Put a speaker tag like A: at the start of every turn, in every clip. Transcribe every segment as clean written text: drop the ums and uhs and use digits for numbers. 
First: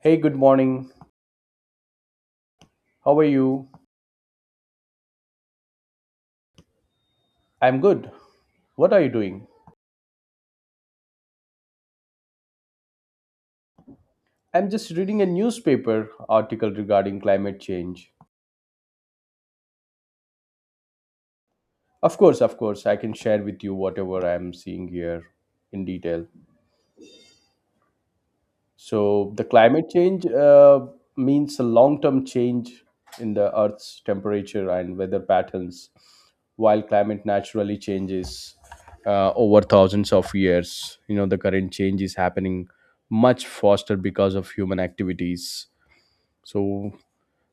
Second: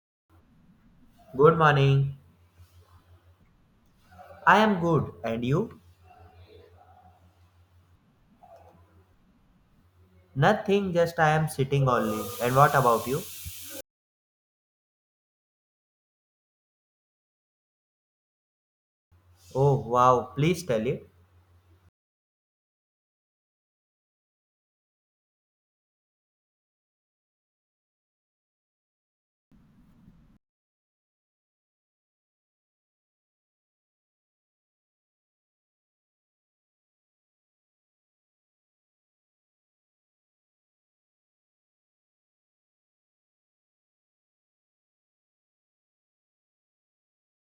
A: Hey, good morning.
B: Good morning.
A: How are you?
B: I am good. And you?
A: I'm good. What are you doing?
B: Nothing, just I am sitting only. And what about you?
A: I'm just reading a newspaper article regarding climate change.
B: Oh wow, please tell it.
A: Of course, I can share with you whatever I'm seeing here in detail. So, the climate change means a long term change in the Earth's temperature and weather patterns, while climate naturally changes over thousands of years. You know, the current change is happening much faster because of human activities. So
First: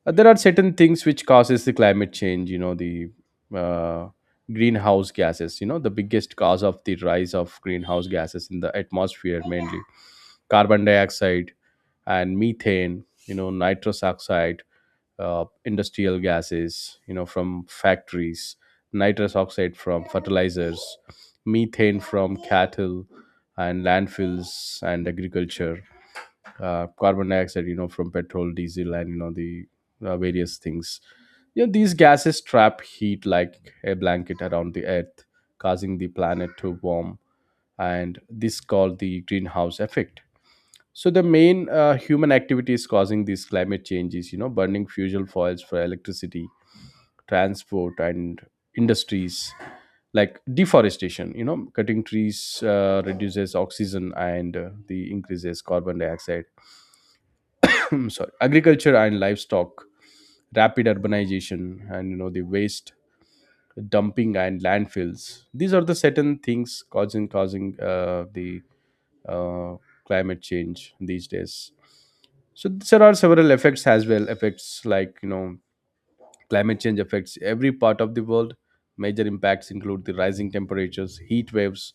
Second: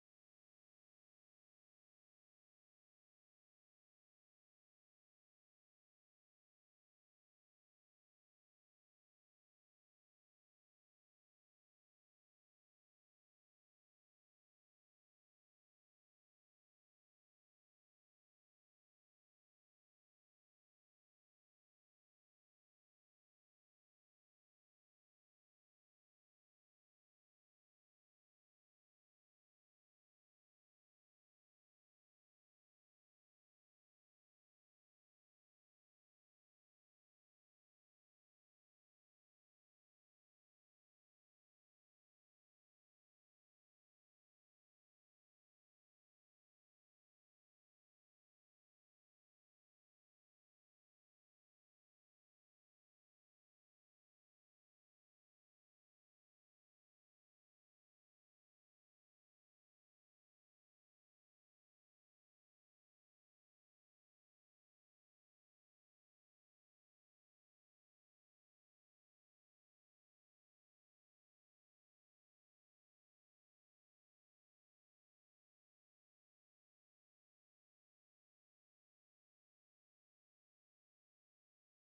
A: there are certain things which causes the climate change, you know, the uh, greenhouse gases. You know, the biggest cause of the rise of greenhouse gases in the atmosphere, mainly carbon dioxide and methane, you know, nitrous oxide, industrial gases, you know, from factories, nitrous oxide from fertilizers, methane from cattle and landfills and agriculture, carbon dioxide, you know, from petrol diesel, and you know the various things. You know, these gases trap heat like a blanket around the earth, causing the planet to warm, and this called the greenhouse effect. So the main human activities causing these climate changes, you know, burning fuel foils for electricity, transport and industries, like deforestation, you know, cutting trees reduces oxygen and the increases carbon dioxide. Sorry, agriculture and livestock, rapid urbanization, and you know the waste dumping and landfills. These are the certain things causing the uh, climate change these days. So there are several effects as well. Effects like, you know, climate change affects every part of the world. Major impacts include the rising temperatures, heat waves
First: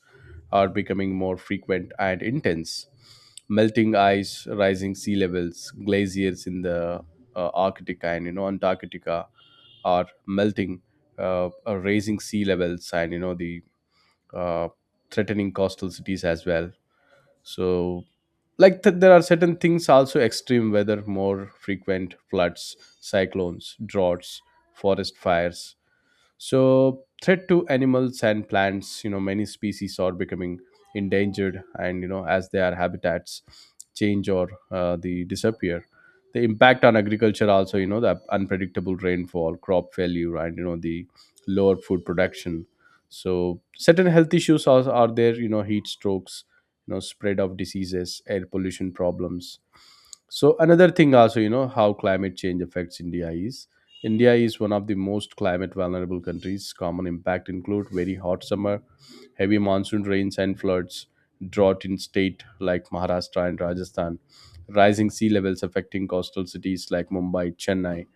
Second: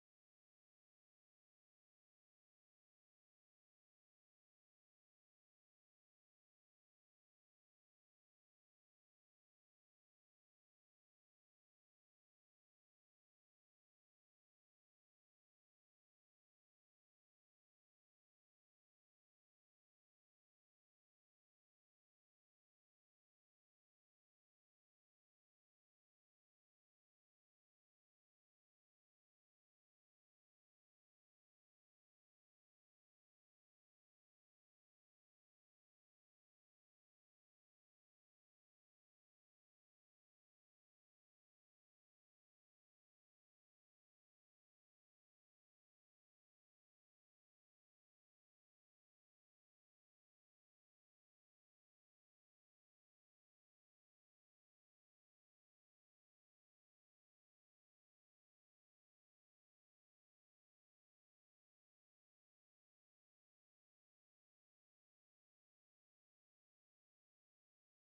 A: are becoming more frequent and intense, melting ice, rising sea levels, glaciers in the Arctic and, you know, Antarctica are melting, are raising sea levels, and you know the uh, threatening coastal cities as well. So like there are certain things also, extreme weather, more frequent floods, cyclones, droughts, forest fires, so threat to animals and plants, you know, many species are becoming endangered, and you know, as their habitats change or they disappear, the impact on agriculture also, you know, the unpredictable rainfall, crop failure, and you know the lower food production. So certain health issues are there, you know, heat strokes, you know, spread of diseases, air pollution problems. So another thing also, you know, how climate change affects india is, India is one of the most climate vulnerable countries. Common impact include very hot summer, heavy monsoon rains and floods, drought in state like Maharashtra and Rajasthan, rising sea levels affecting coastal cities like Mumbai, Chennai,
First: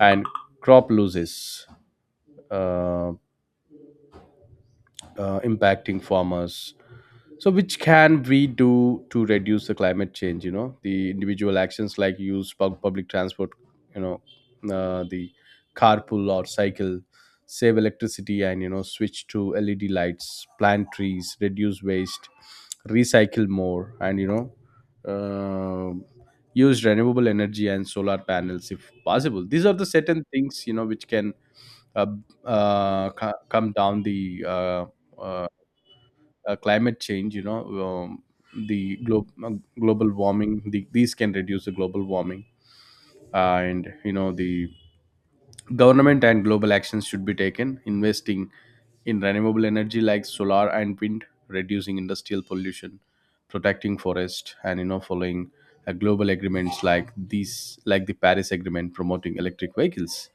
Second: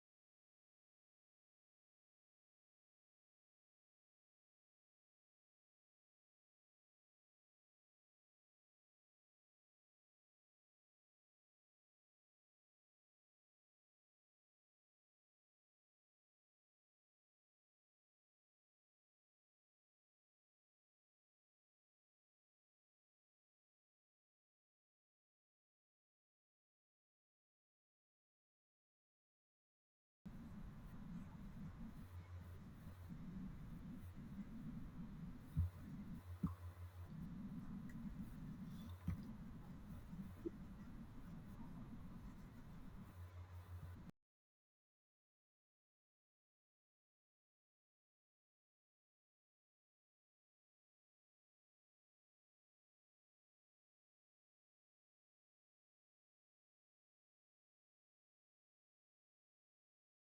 A: and crop losses uh, uh, impacting farmers. So, which can we do to reduce the climate change? You know, the individual actions like use public transport, you know, the carpool or cycle, save electricity, and you know, switch to LED lights, plant trees, reduce waste, recycle more, and you know, um use renewable energy and solar panels if possible. These are the certain things, you know, which can uh, come down the uh, climate change, you know, um, the global warming, these can reduce the global warming. And, you know, the government and global actions should be taken, investing in renewable energy like solar and wind, reducing industrial pollution, protecting forest, and, you know, following global agreements like these, like the Paris Agreement, promoting electric vehicles.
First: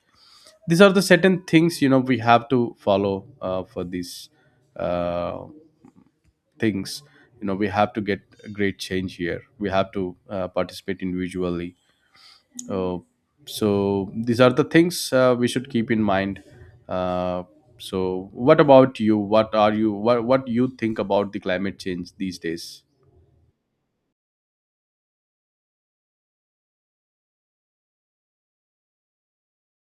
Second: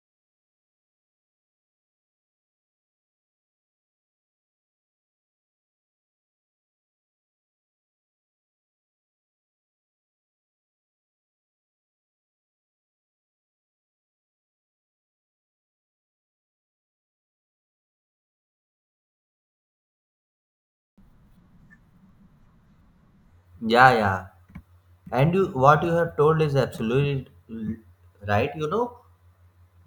A: These are the certain things, you know, we have to follow for this. Uh, Things, you know, we have to get a great change here, we have to participate individually. uh, so these are the things we should keep in mind. uh, so what about you? What are you, what you think about the climate change these days?
B: Yeah, yeah. And you, what you have told is absolutely right. You know,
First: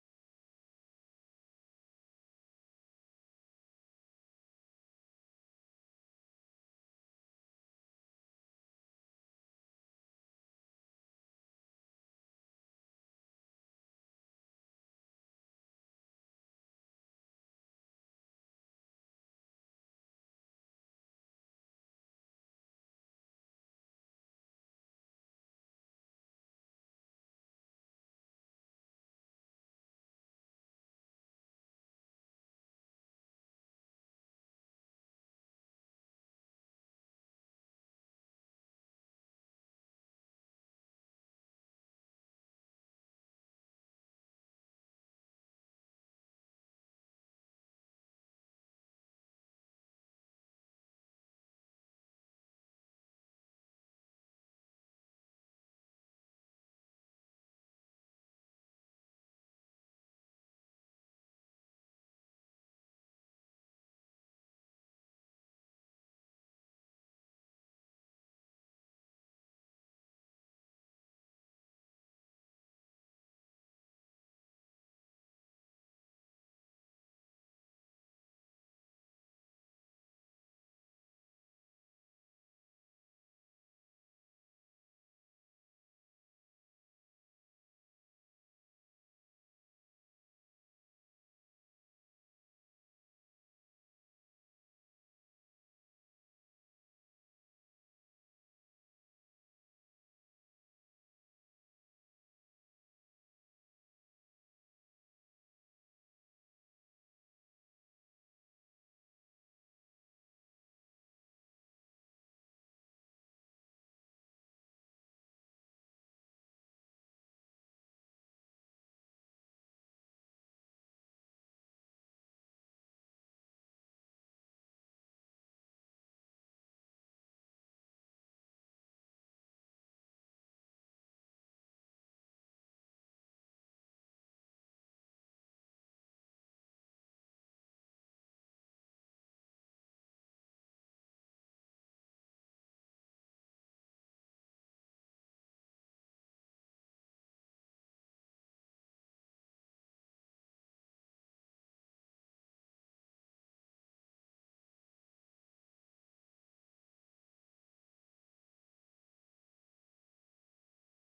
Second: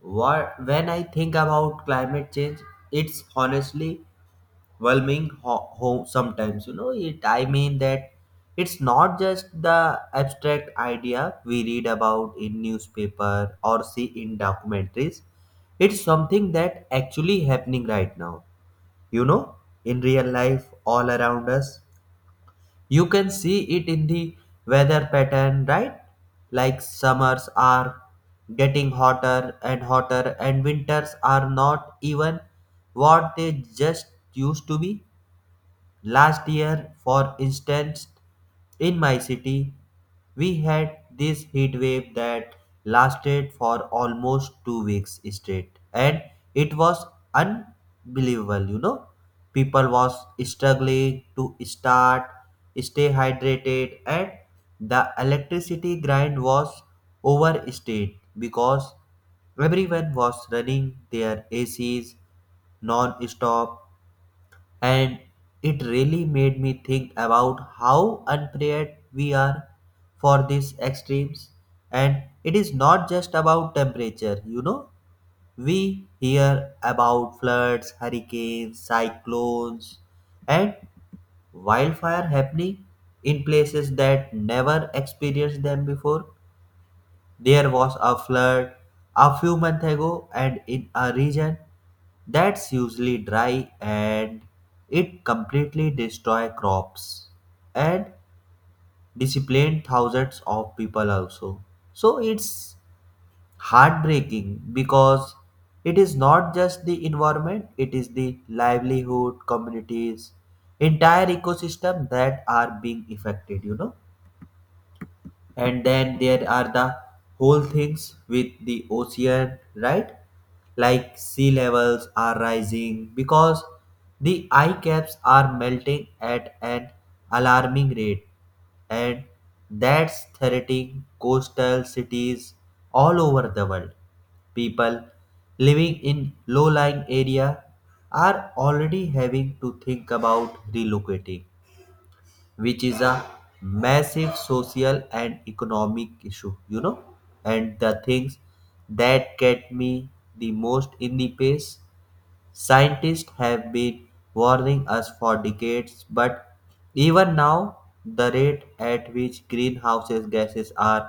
B: what when I think about climate change, it's honestly overwhelming sometimes, you know, it I mean that it's not just the abstract idea we read about in newspaper or see in documentaries, it's something that actually happening right now, you know, in real life all around us. You can see it in the weather pattern, right? Like summers are getting hotter and hotter and winters are not even what they just used to be. Last year, for instance, in my city, we had this heat wave that lasted for almost 2 weeks straight, and it was unbelievable. You know, people was struggling to start, stay hydrated, and the electricity grind was overstayed because everyone was running their ACs non-stop, and it really made me think about how unprepared we are for these extremes. And it is not just about temperature, you know, we hear about floods, hurricanes, cyclones, and wildfire happening in places that never experienced them before. There was a flood a few months ago, and in a region that's usually dry, and it completely destroyed crops and disciplined thousands of people also. So it's heartbreaking because it is not just the environment, it is the livelihood, communities, entire ecosystem that are being affected, you know. And then there are the whole things with the ocean, right? Like sea levels are rising because the ice caps are melting at an alarming rate, and that's threatening coastal cities all over the world. People living in low lying area are already having to think about relocating, which is a massive social and economic issue, you know. And the things that get me the most in the pace, scientists have been warning us for decades, but even now the rate at which greenhouse gases are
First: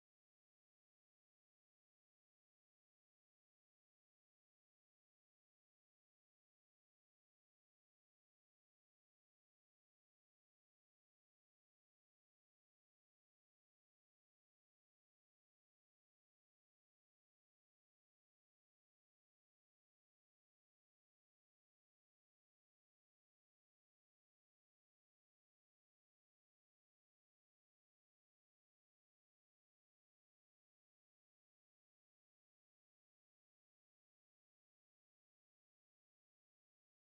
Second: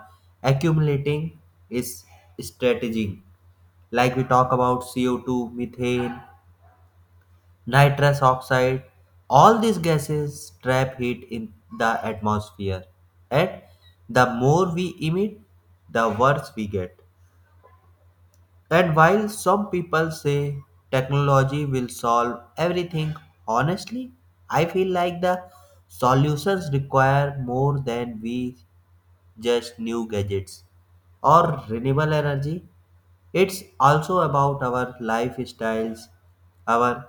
B: accumulating is strategic. Like, we talk about CO2, methane, nitrous oxide. All these gases trap heat in the atmosphere, and the more we emit, the worse we get. And while some people say technology will solve everything, honestly, I feel like the solutions require more than we just new gadgets or renewable energy. It's also about our lifestyles, our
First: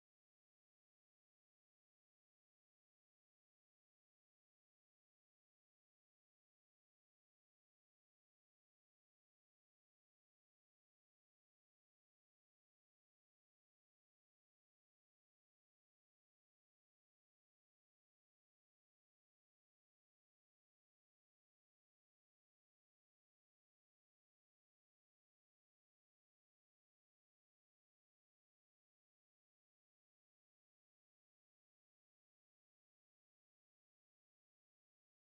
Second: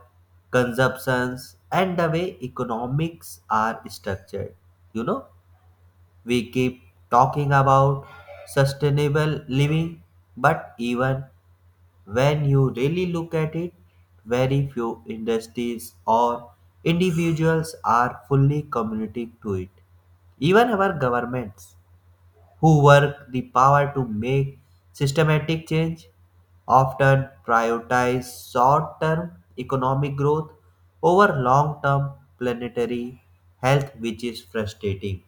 B: consumptions, and the way economics are structured. You know, we keep talking about sustainable living, but even when you really look at it, very few industries or individuals are fully committing to it. Even our governments who work the power to make systematic change often prioritize short term economic growth over long term planetary health, which is frustrating.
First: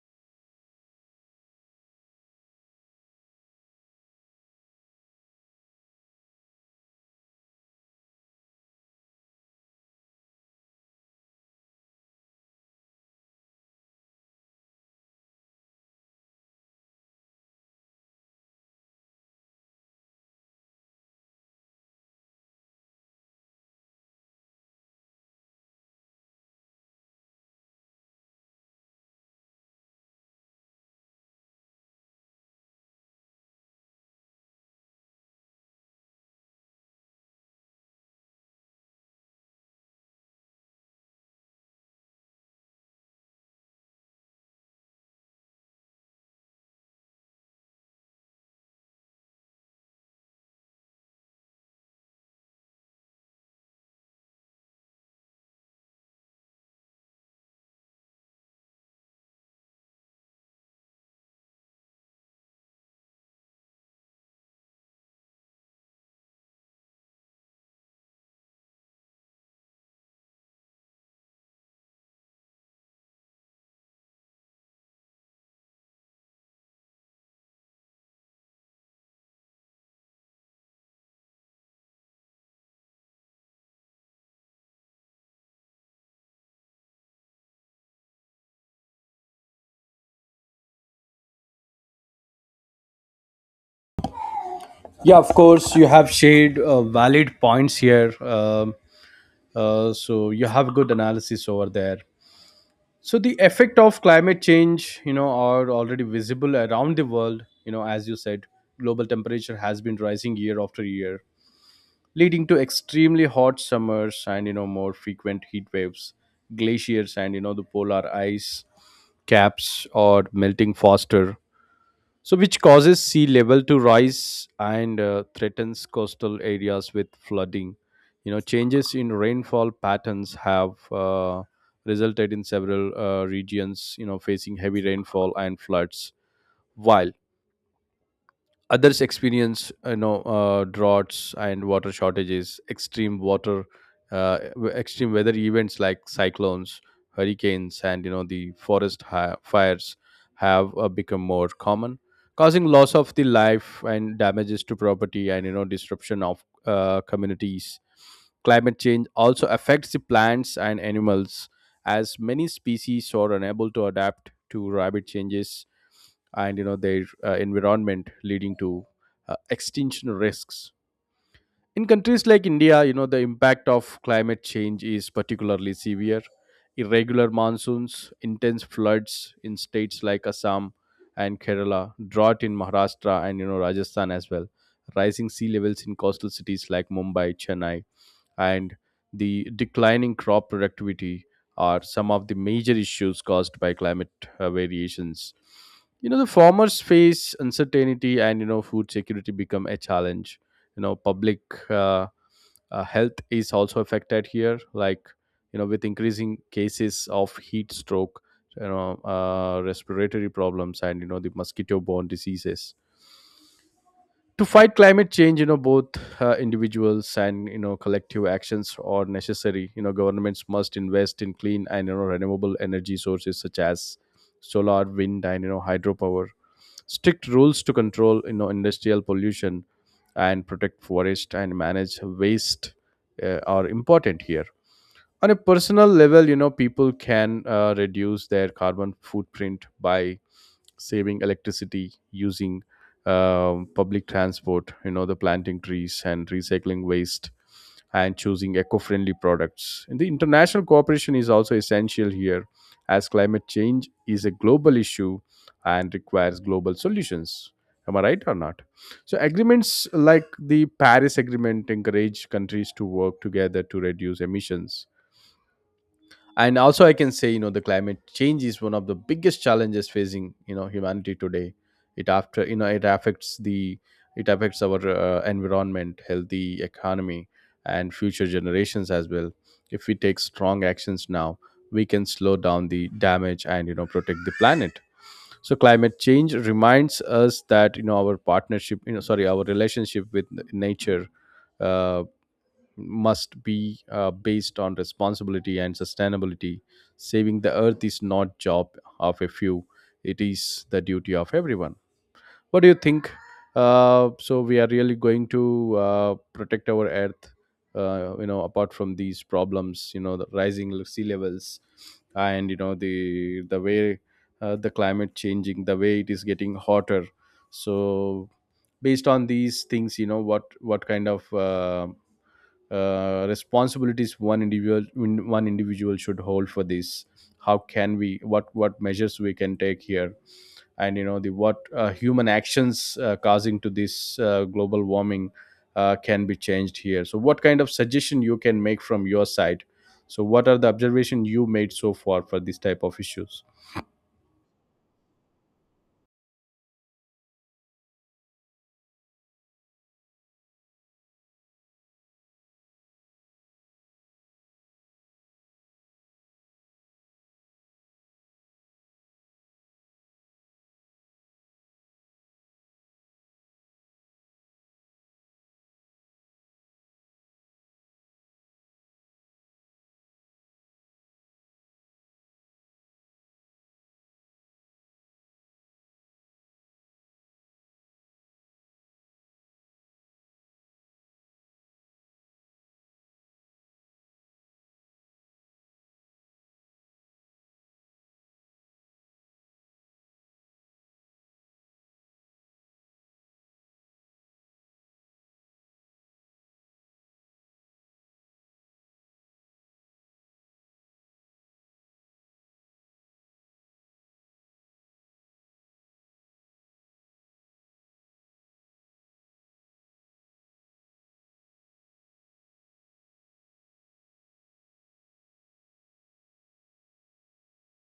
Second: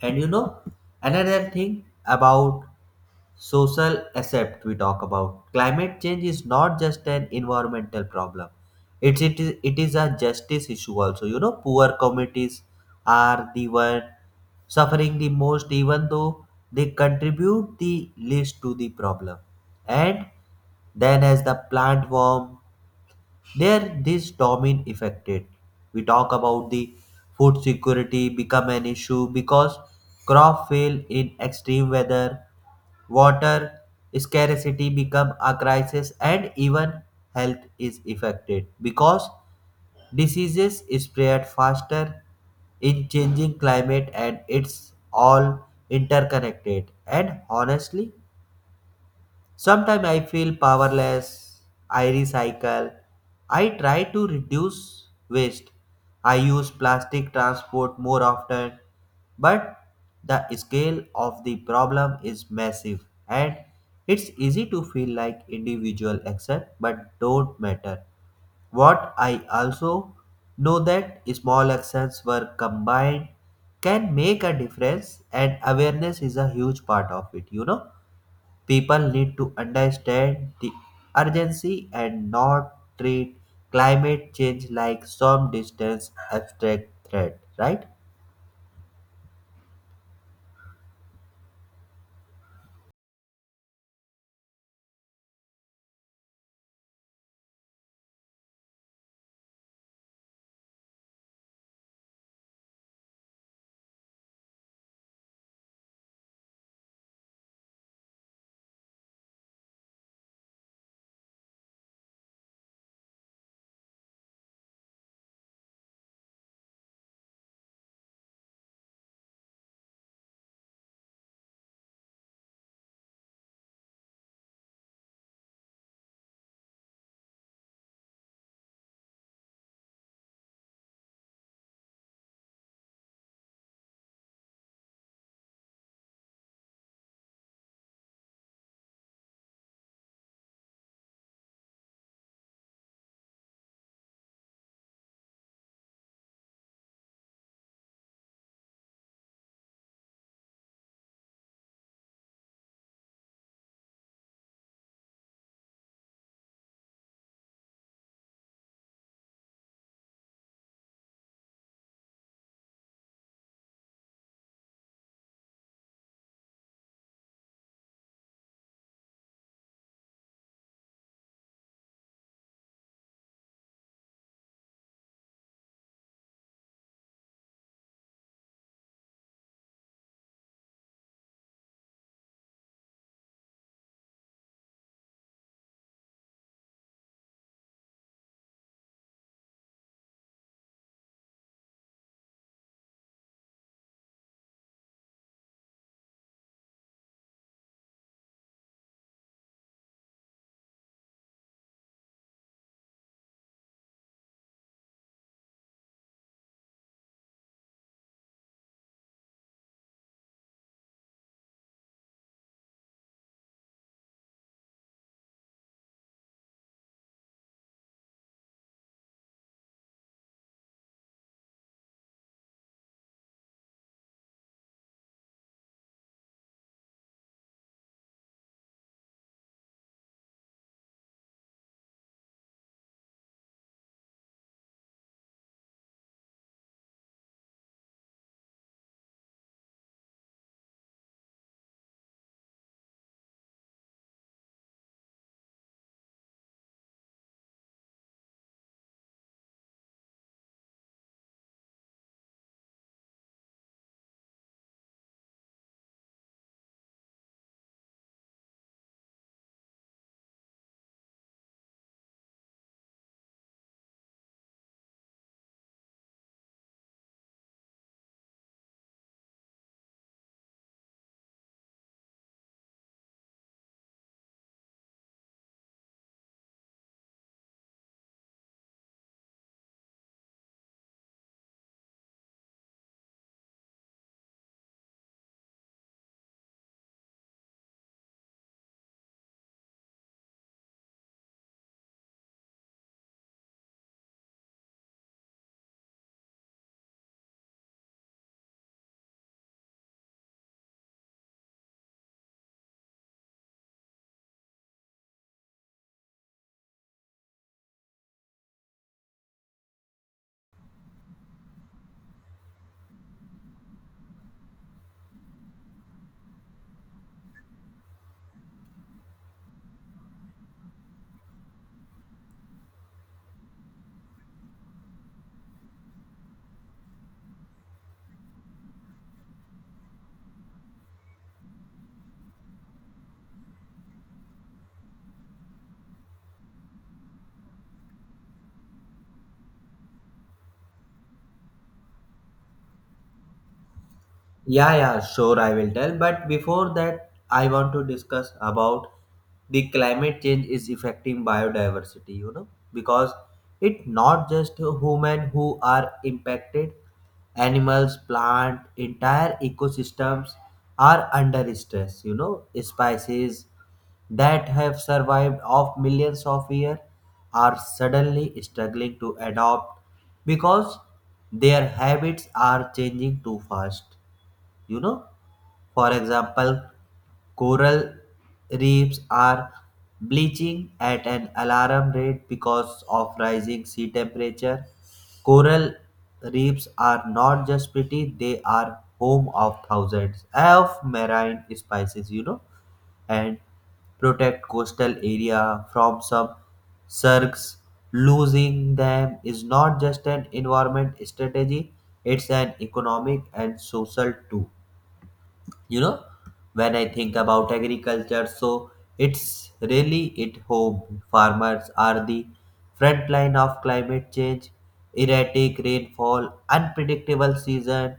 B: And you know, another thing about social accept we talk about climate change is not just an environmental problem, it is a justice issue also, you know. Poor communities are the one suffering the most even though they contribute the least to the problem. And then as the plant warm, there, this domain affected. We talk about the food security become an issue because crop fail in extreme weather, water scarcity become a crisis, and even health is affected because diseases spread faster in changing climate, and it's all interconnected. And honestly, sometimes I feel powerless. I recycle. I try to reduce waste. I use plastic transport more often. But the scale of the problem is massive, and it's easy to feel like individual action but don't matter. What I also know that small actions were combined can make a difference, and awareness is a huge part of it, you know? People need to understand the urgency and not treat climate change like some distant abstract threat, right?
A: Yeah, of course, you have shared valid points here. So you have good analysis over there. So the effect of climate change, you know, are already visible around the world. You know, as you said, global temperature has been rising year after year, leading to extremely hot summers and, you know, more frequent heat waves, glaciers and you know the polar ice caps are melting faster, so which causes sea level to rise and threatens coastal areas with flooding. You know, changes in rainfall patterns have resulted in several regions, you know, facing heavy rainfall and floods, while others experience droughts and water shortages. Extreme water extreme weather events like cyclones, hurricanes, and you know the forest fires have become more common, causing loss of the life and damages to property and, you know, disruption of communities. Climate change also affects the plants and animals, as many species are unable to adapt to rapid changes and, you know, their environment, leading to extinction risks. In countries like india, you know, the impact of climate change is particularly severe. Irregular monsoons, intense floods in states like assam and kerala, drought in maharashtra and, you know, rajasthan as well, rising sea levels in coastal cities like mumbai, chennai, and the declining crop productivity are some of the major issues caused by climate variations. You know, the farmers face uncertainty, and, you know, food security become a challenge. You know, public uh, health is also affected here, like, you know, with increasing cases of heat stroke, you know, respiratory problems and, you know, the mosquito borne diseases. To fight climate change, you know, both individuals and, you know, collective actions are necessary. You know, governments must invest in clean and, you know, renewable energy sources such as solar, wind, and, you know, hydropower. Strict rules to control, you know, industrial pollution and protect forest and manage waste are important here. On a personal level, you know, people can reduce their carbon footprint by saving electricity, using public transport, you know, the planting trees and recycling waste and choosing eco-friendly products. And the international cooperation is also essential here, as climate change is a global issue and requires global solutions, am I right or not? So agreements like the paris agreement encourage countries to work together to reduce emissions. And also I can say, you know, the climate change is one of the biggest challenges facing, you know, humanity today. It after, you know, it affects the, it affects our environment, healthy economy, and future generations as well. If we take strong actions now, we can slow down the damage and, you know, protect the planet. So climate change reminds us that, you know, our partnership, you know, sorry, our relationship with nature uh, must be based on responsibility and sustainability. Saving the earth is not job of a few; it is the duty of everyone. What do you think? So we are really going to protect our earth. You know, apart from these problems, you know, the rising sea levels, and you know the way the climate changing, the way it is getting hotter. So based on these things, you know, what kind of responsibilities one individual one individual should hold for this? How can we, what measures we can take here? And, you know, the what human actions causing to this global warming can be changed here. So what kind of suggestion you can make from your side? So what are the observation you made so far for this type of issues?
B: Yeah, yeah, sure, I will tell. But before that, I want to discuss about the climate change is affecting biodiversity, you know, because it not just human who are impacted, animals, plant, entire ecosystems are under stress, you know, species that have survived of millions of years are suddenly struggling to adapt because their habits are changing too fast. You know, for example, coral reefs are bleaching at an alarm rate because of rising sea temperature. Coral reefs are not just pretty, they are home of thousands of marine species, you know, and protect coastal area from some sharks. Losing them is not just an environment strategy, it's an economic and social too, you know. When I think about agriculture, so it's really it home, farmers are the front line of climate change. Erratic rainfall, unpredictable season,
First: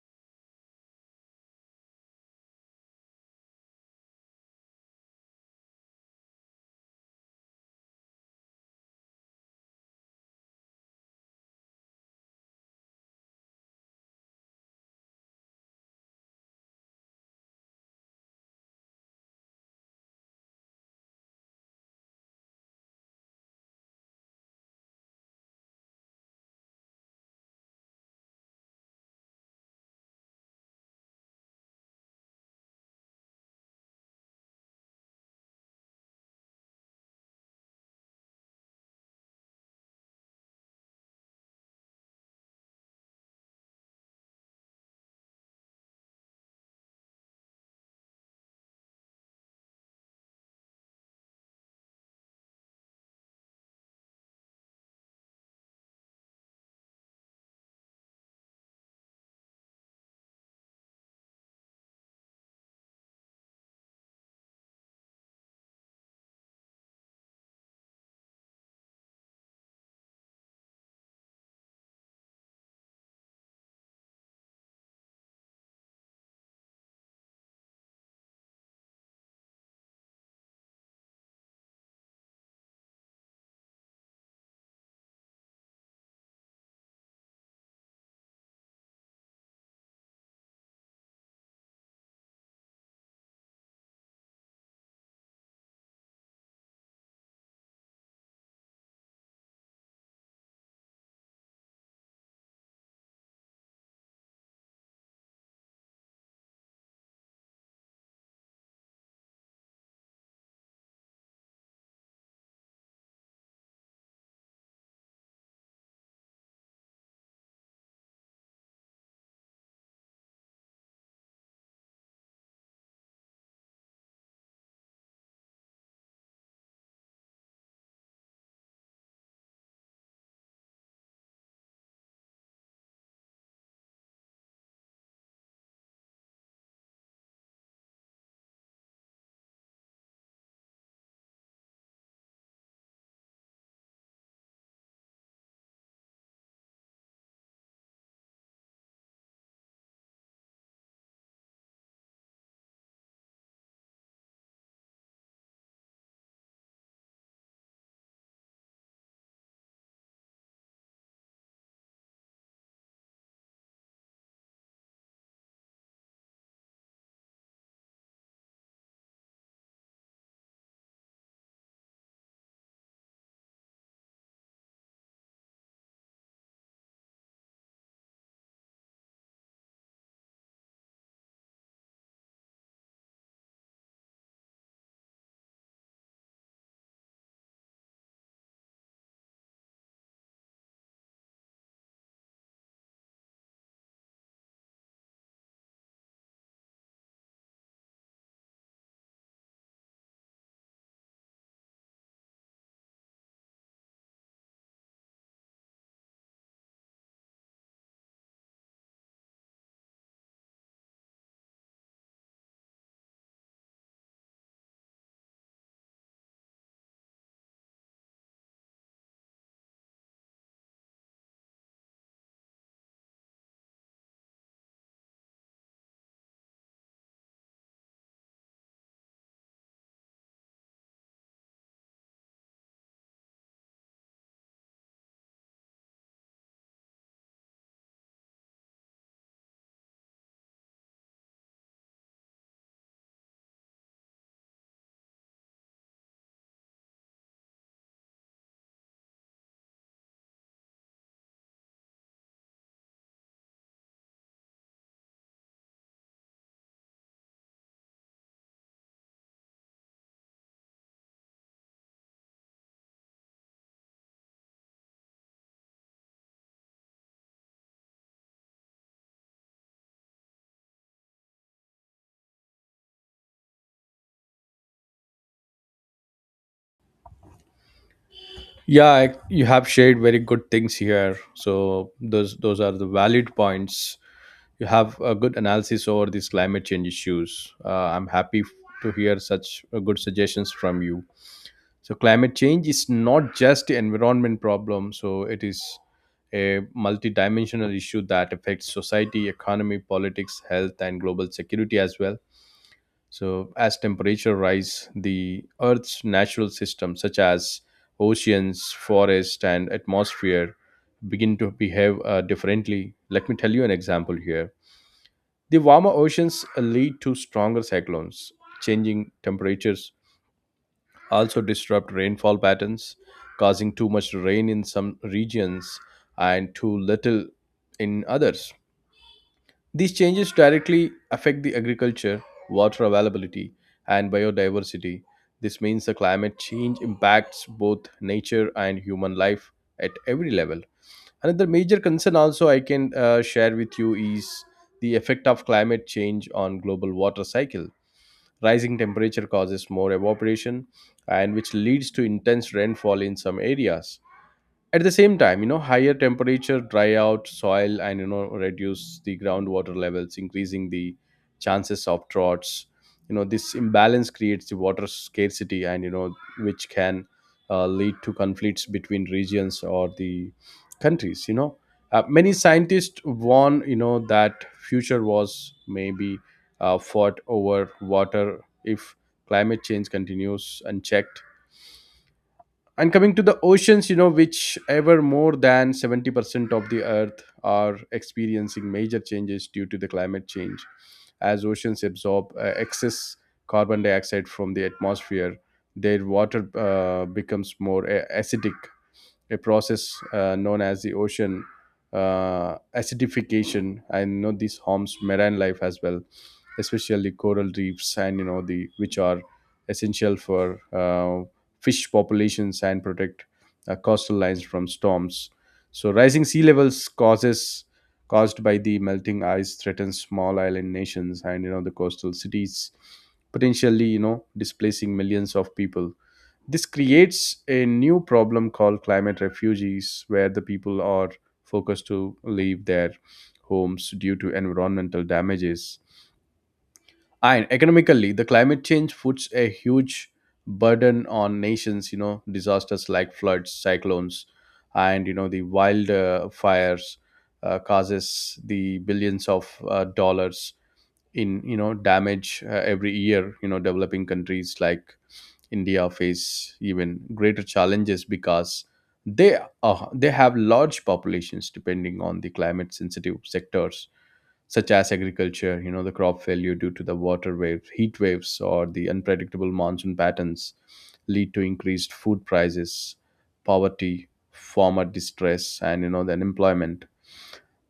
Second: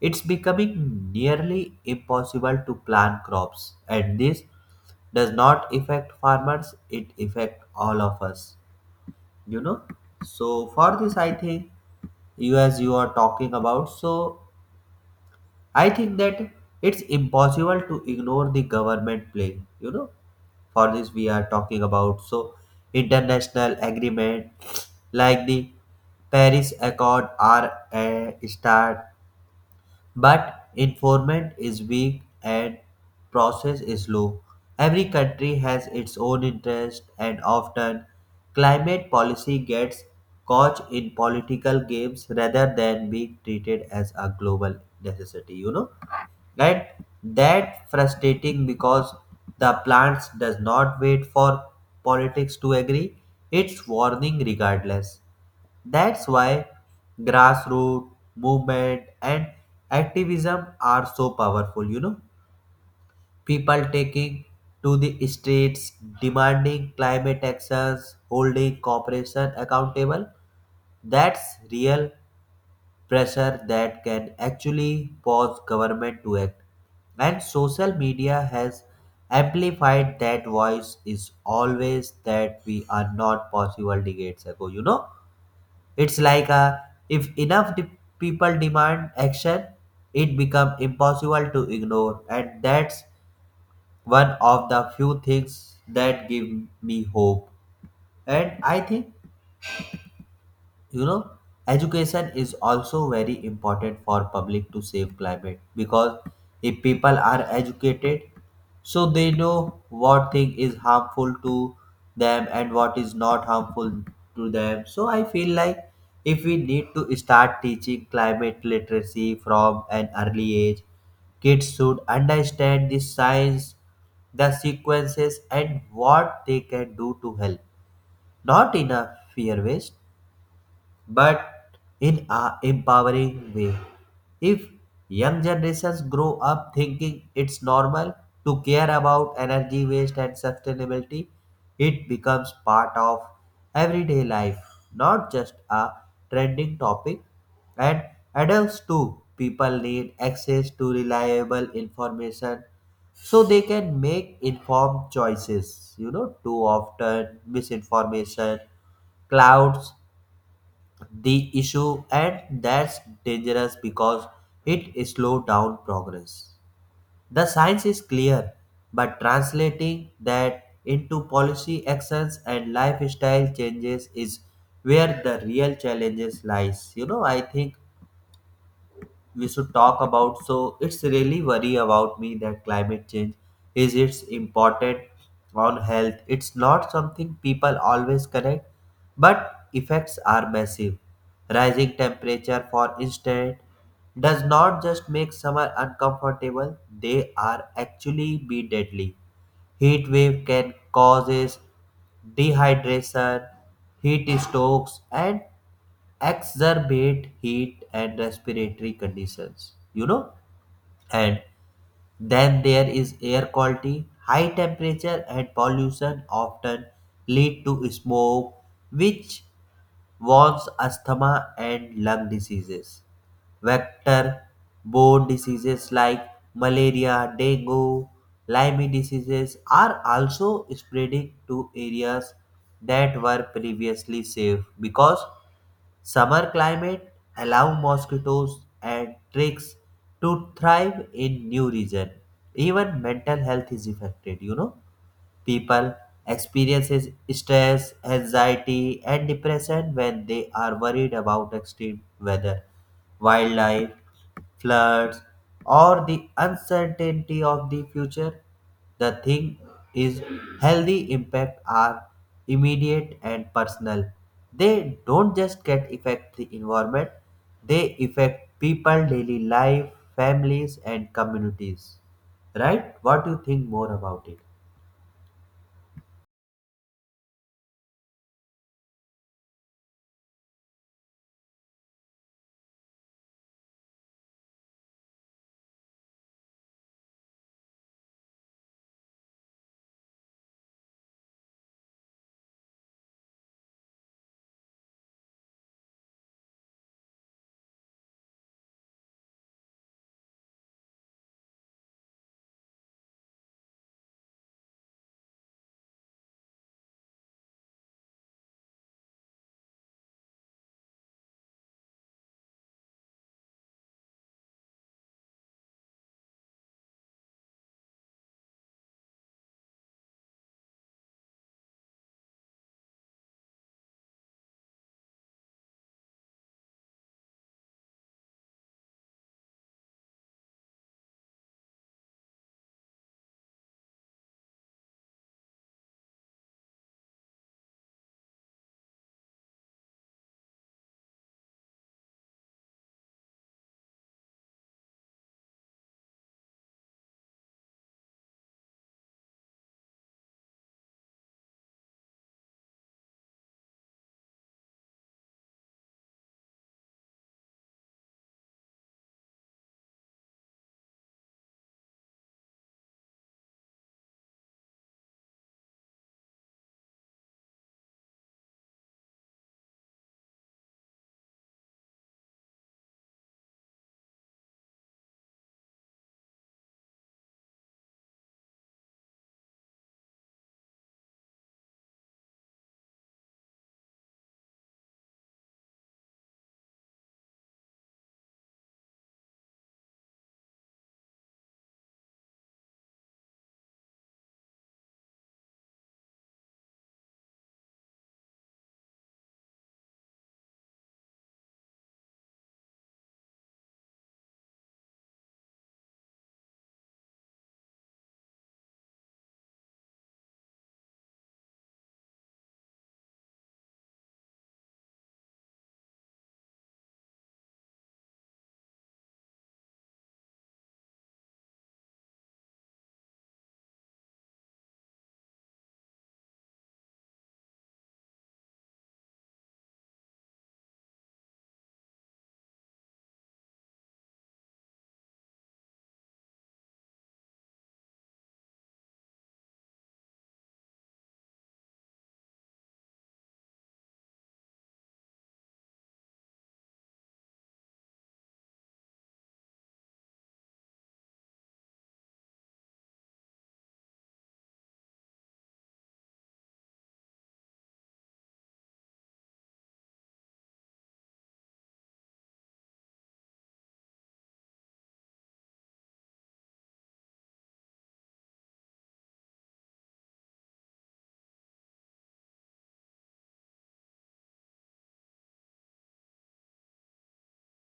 B: it's becoming nearly impossible to plant crops, and this does not affect farmers, it affect all of us, you know. So for this I think, you, as you are talking about, so I think that it's impossible to ignore the government play, you know. For this, we are talking about, so international agreement like the Paris Accord are a start, but enforcement is weak and process is slow. Every country has its own interest, and often climate policy gets caught in political games rather than being treated as a global necessity. You know, right, that frustrating because the plants does not wait for politics to agree, it's warning regardless. That's why grassroots movement and activism are so powerful, you know. People taking to the streets, demanding climate actions, holding corporation accountable, that's real pressure that can actually force government to act. And social media has amplified that voice is always that we are not possible decades ago. You know, it's like a, if enough people demand action, it become impossible to ignore. And that's one of the few things that give me hope. And I think, you know, education is also very important for public to save climate because if people are educated, so they know what thing is harmful to them and what is not harmful to them. So I feel like if we need to start teaching climate literacy from an early age, kids should understand the science, the sequences, and what they can do to help, not in a fear waste, but in a empowering way. If young generations grow up thinking it's normal to care about energy waste and sustainability, it becomes part of everyday life, not just a trending topic. And adults too, people need access to reliable information so they can make informed choices. You know, too often misinformation clouds the issue, and that's dangerous because it slows down progress. The science is clear, but translating that into policy actions and lifestyle changes is where the real challenges lies. You know, I think we should talk about. So it's really worry about me that climate change is its important on health. It's not something people always connect, but effects are massive. Rising temperature, for instance, does not just make summer uncomfortable; they are actually be deadly. Heat wave can causes dehydration, heat strokes, and exacerbate heat and respiratory conditions. You know, and then there is air quality. High temperature and pollution often lead to smoke, which warms asthma and lung diseases. Vector borne diseases like malaria, dengue, Lyme diseases are also spreading to areas that were previously safe because summer climate allow mosquitoes and ticks to thrive in new region. Even mental health is affected, you know. People experiences stress, anxiety, and depression when they are worried about extreme weather, wildlife, floods, or the uncertainty of the future. The thing is, healthy impact are immediate and personal. They don't just get affect the environment; they affect people daily life, families, and communities. Right? What do you think more about it?
A: Yeah, I, you have shared very good things here, so those are the valid points. You have a good analysis over these climate change issues. I'm happy to hear such good suggestions from you. So, climate change is not just an environment problem. So, it is a multidimensional issue that affects society, economy, politics, health, and global security as well. So, as temperature rise, the Earth's natural systems such as oceans, forest, and atmosphere begin to behave differently. Let me tell you an example here. The warmer oceans lead to stronger cyclones. Changing temperatures also disrupt rainfall patterns, causing too much rain in some regions and too little in others. These changes directly affect the agriculture, water availability, and biodiversity. This means the climate change impacts both nature and human life at every level. Another major concern also I can share with you is the effect of climate change on global water cycle. Rising temperature causes more evaporation and which leads to intense rainfall in some areas. At the same time, higher temperature dry out soil and reduce the groundwater levels, increasing the chances of droughts. You know, this imbalance creates the water scarcity, and which can lead to conflicts between regions or the countries. Many scientists warn that future wars may be fought over water if climate change continues unchecked. And coming to the oceans, which ever more than 70% of the earth are experiencing major changes due to the climate change. As oceans absorb excess carbon dioxide from the atmosphere, their water becomes more acidic, a process known as the ocean acidification. I know this harms marine life as well, especially coral reefs, and you know the which are essential for fish populations and protect coastal lines from storms. So rising sea levels causes caused by the melting ice threatens small island nations and the coastal cities, potentially displacing millions of people. This creates a new problem called climate refugees, where the people are forced to leave their homes due to environmental damages. And economically, the climate change puts a huge burden on nations. Disasters like floods, cyclones, and, the wildfires causes the billions of dollars in, damage every year. Developing countries like India face even greater challenges because they they have large populations depending on the climate sensitive sectors such as agriculture. You know, the crop failure due to the water waves, heat waves, or the unpredictable monsoon patterns lead to increased food prices, poverty, farmer distress, and the unemployment.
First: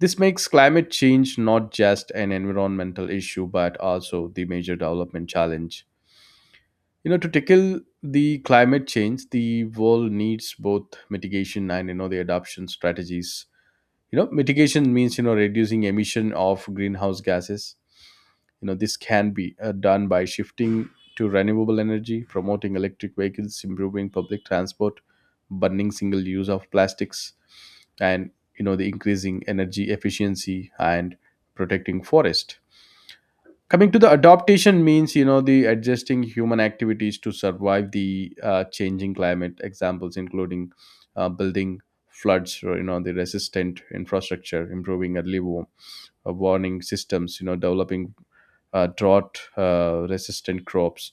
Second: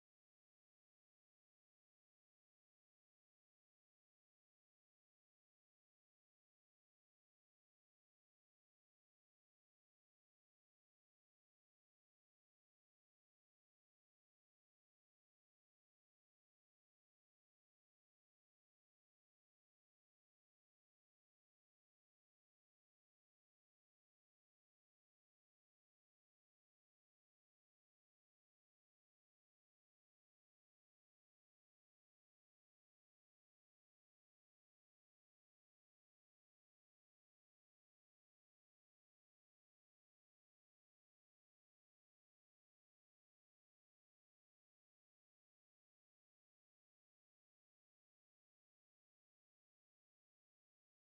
A: This makes climate change not just an environmental issue, but also the major development challenge. To tackle the climate change, the world needs both mitigation and the adoption strategies. Mitigation means reducing emission of greenhouse gases. You know, this can be done by shifting to renewable energy, promoting electric vehicles, improving public transport, banning single use of plastics, and the increasing energy efficiency, and protecting forest. Coming to the adaptation means the adjusting human activities to survive the changing climate. Examples including building floods or the resistant infrastructure, improving early warm warning systems, developing drought resistant crops,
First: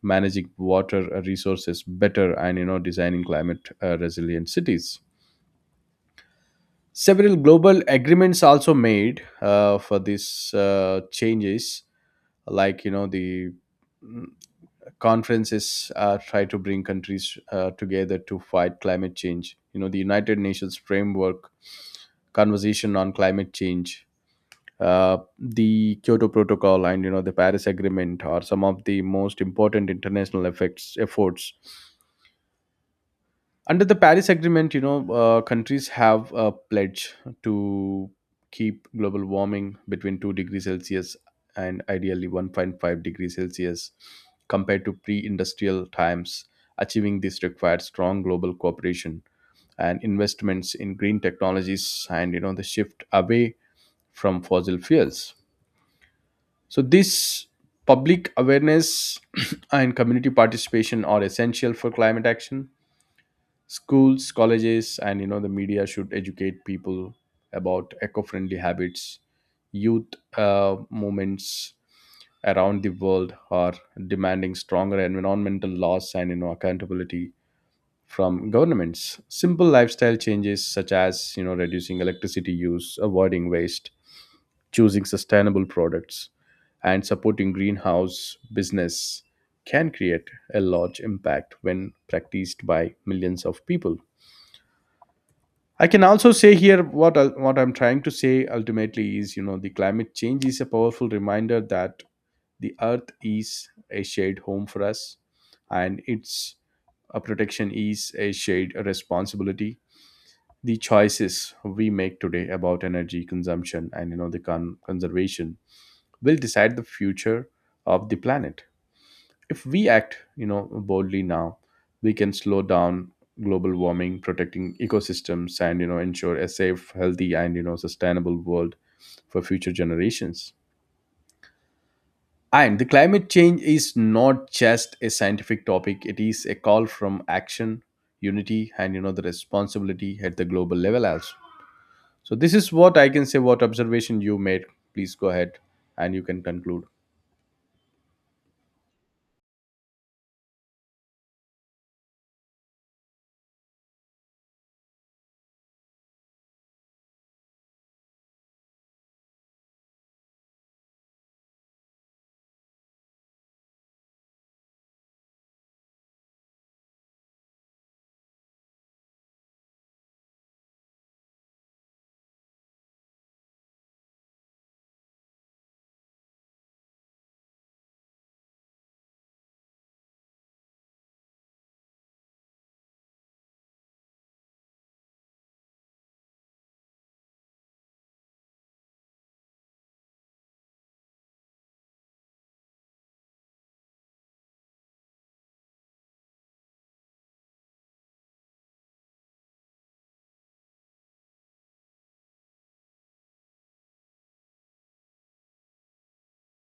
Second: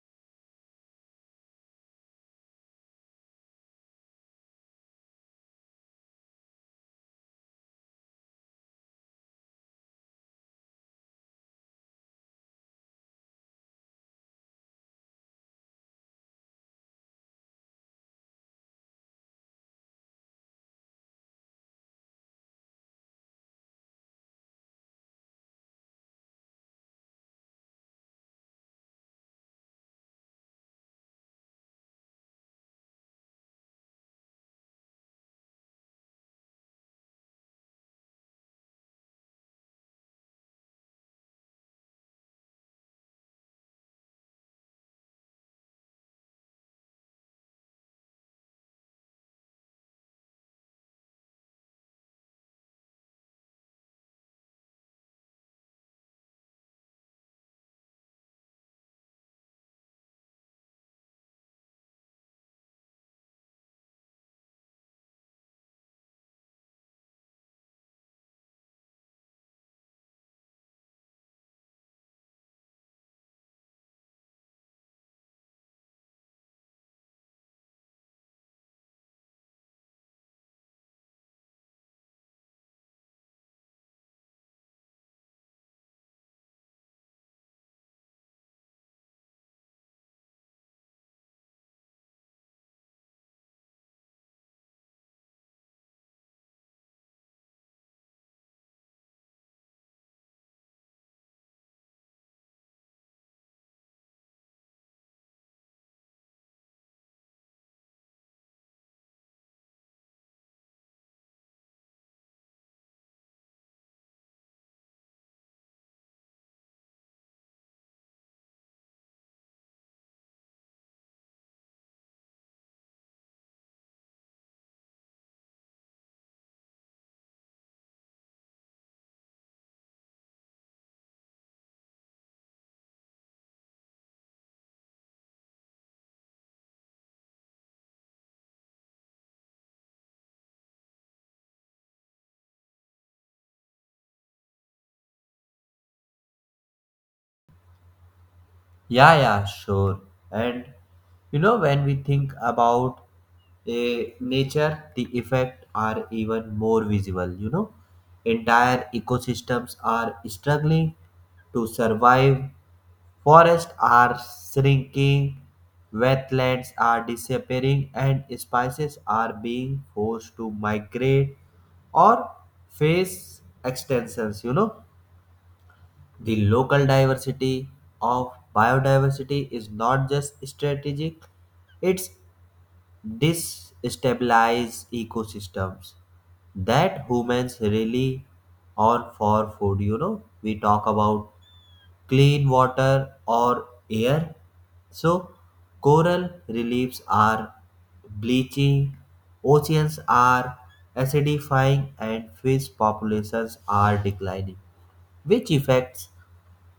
A: managing water resources better, and, designing climate resilient cities. Several global agreements also made for these changes, like, the mm, conferences try to bring countries together to fight climate change. The United Nations framework conversation on climate change, the Kyoto Protocol, and the Paris Agreement are some of the most important international effects efforts. Under the Paris Agreement, countries have a pledge to keep global warming between 2 degrees Celsius and ideally 1.5 degrees Celsius compared to pre-industrial times. Achieving this requires strong global cooperation and investments in green technologies and the shift away from fossil fuels. So, this public awareness and community participation are essential for climate action. Schools, colleges, and the media should educate people about eco-friendly habits. Youth movements around the world are demanding stronger environmental laws and accountability from governments. Simple lifestyle changes such as reducing electricity use, avoiding waste, choosing sustainable products, and supporting greenhouse business can create a large impact when practiced by millions of people. I can also say here what I'm trying to say ultimately is the climate change is a powerful reminder that the earth is a shared home for us, and its a protection is a shared responsibility. The choices we make today about energy consumption and conservation will decide the future of the planet. If we act, boldly now, we can slow down global warming, protecting ecosystems, and ensure a safe, healthy, and sustainable world for future generations. And the climate change is not just a scientific topic; it is a call from action, unity, and the responsibility at the global level as. So this is what I can say. What observation you made? Please go ahead, and you can conclude.
B: Yeah, yeah, sure. And you know, when we think about a nature, the effects are even more visible. You know, entire ecosystems are struggling to survive. Forests are shrinking, wetlands are disappearing, and species are being forced to migrate or face extensions. You know, the local diversity of biodiversity is not just strategic, it's destabilize ecosystems that humans rely on for food. You know, we talk about clean water or air. So, coral reliefs are bleaching, oceans are acidifying, and fish populations are declining, which affects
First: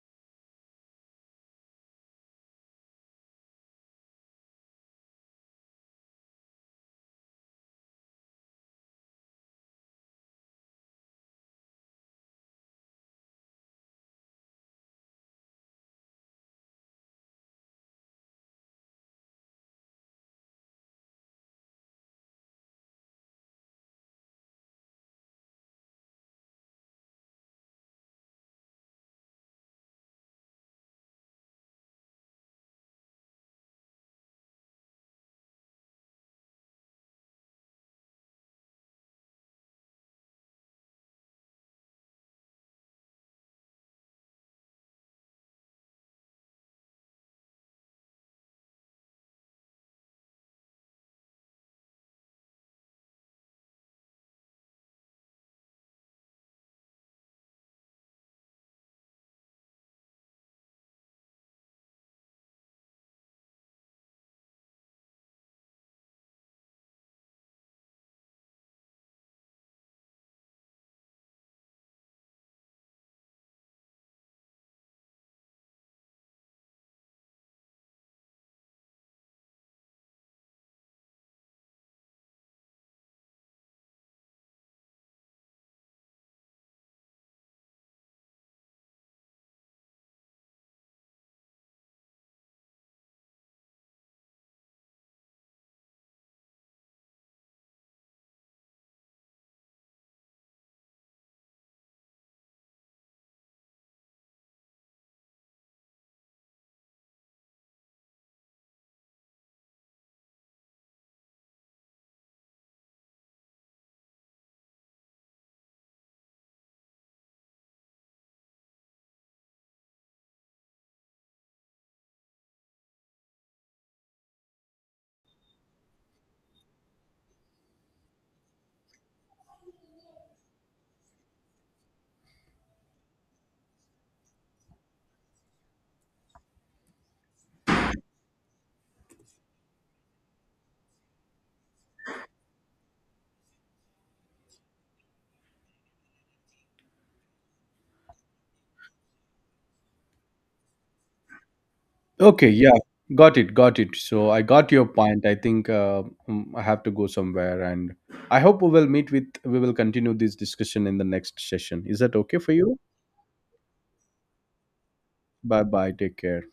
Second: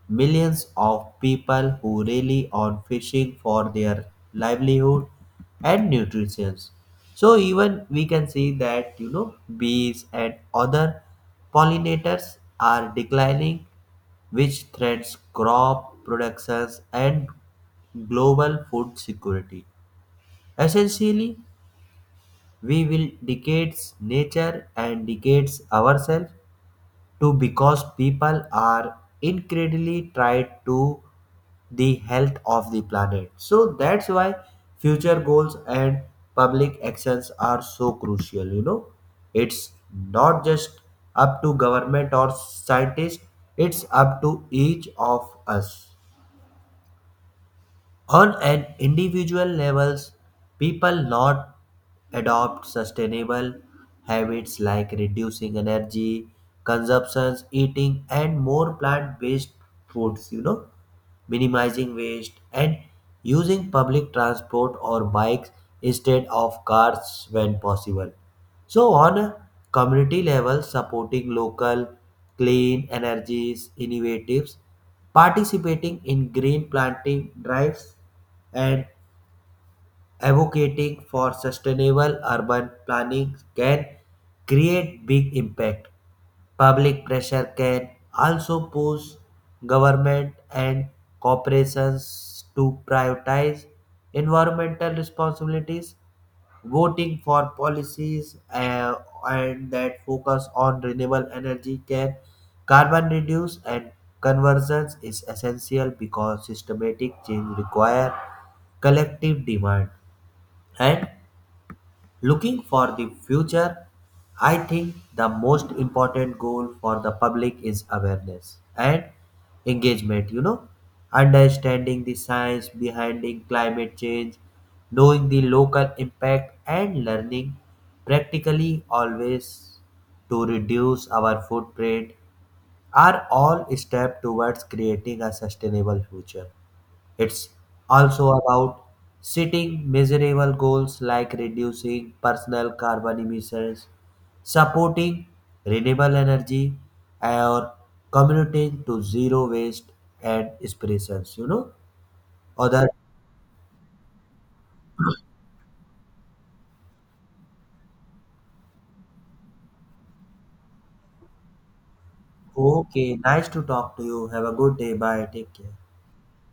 B: millions of people who rely on fishing for their livelihood and nutrition. So even we can see that, you know, bees and other pollinators are declining, which threatens crop productions and global food security. Essentially, we will decades nature and decades ourselves to, because people are incredibly tied to the health of the planet. So that's why future goals and public actions are so crucial. You know, it's not just up to government or scientists, it's up to each of us. On an individual levels, people not adopt sustainable habits like reducing energy consumptions, eating and more plant-based foods, you know, minimizing waste, and using public transport or bikes instead of cars when possible. So, on a community level, supporting local clean energies innovatives, participating in green planting drives, and advocating for sustainable urban planning can create big impact. Public pressure can also push government and corporations to prioritize environmental responsibilities. Voting for policies and that focus on renewable energy can carbon reduce and conversions is essential because systematic change require collective demand, and looking for the future, I think the most important goal for the public is awareness and engagement, you know, understanding the science behind the climate change, knowing the local impact and learning practically always to reduce our footprint are all steps towards creating a sustainable future. It's also about setting measurable goals like reducing personal carbon emissions, supporting renewable energy, or committing to zero waste and inspirations. You know,
A: Okay, yeah,
B: other
A: got it, got it. So I got your point. I think I have to go somewhere, and I hope we will meet with. We will continue this discussion in the next session. Is that okay for you?
B: okay. Nice to talk to you. Have a good day. Bye. Take
A: Bye
B: care.
A: bye. Take care.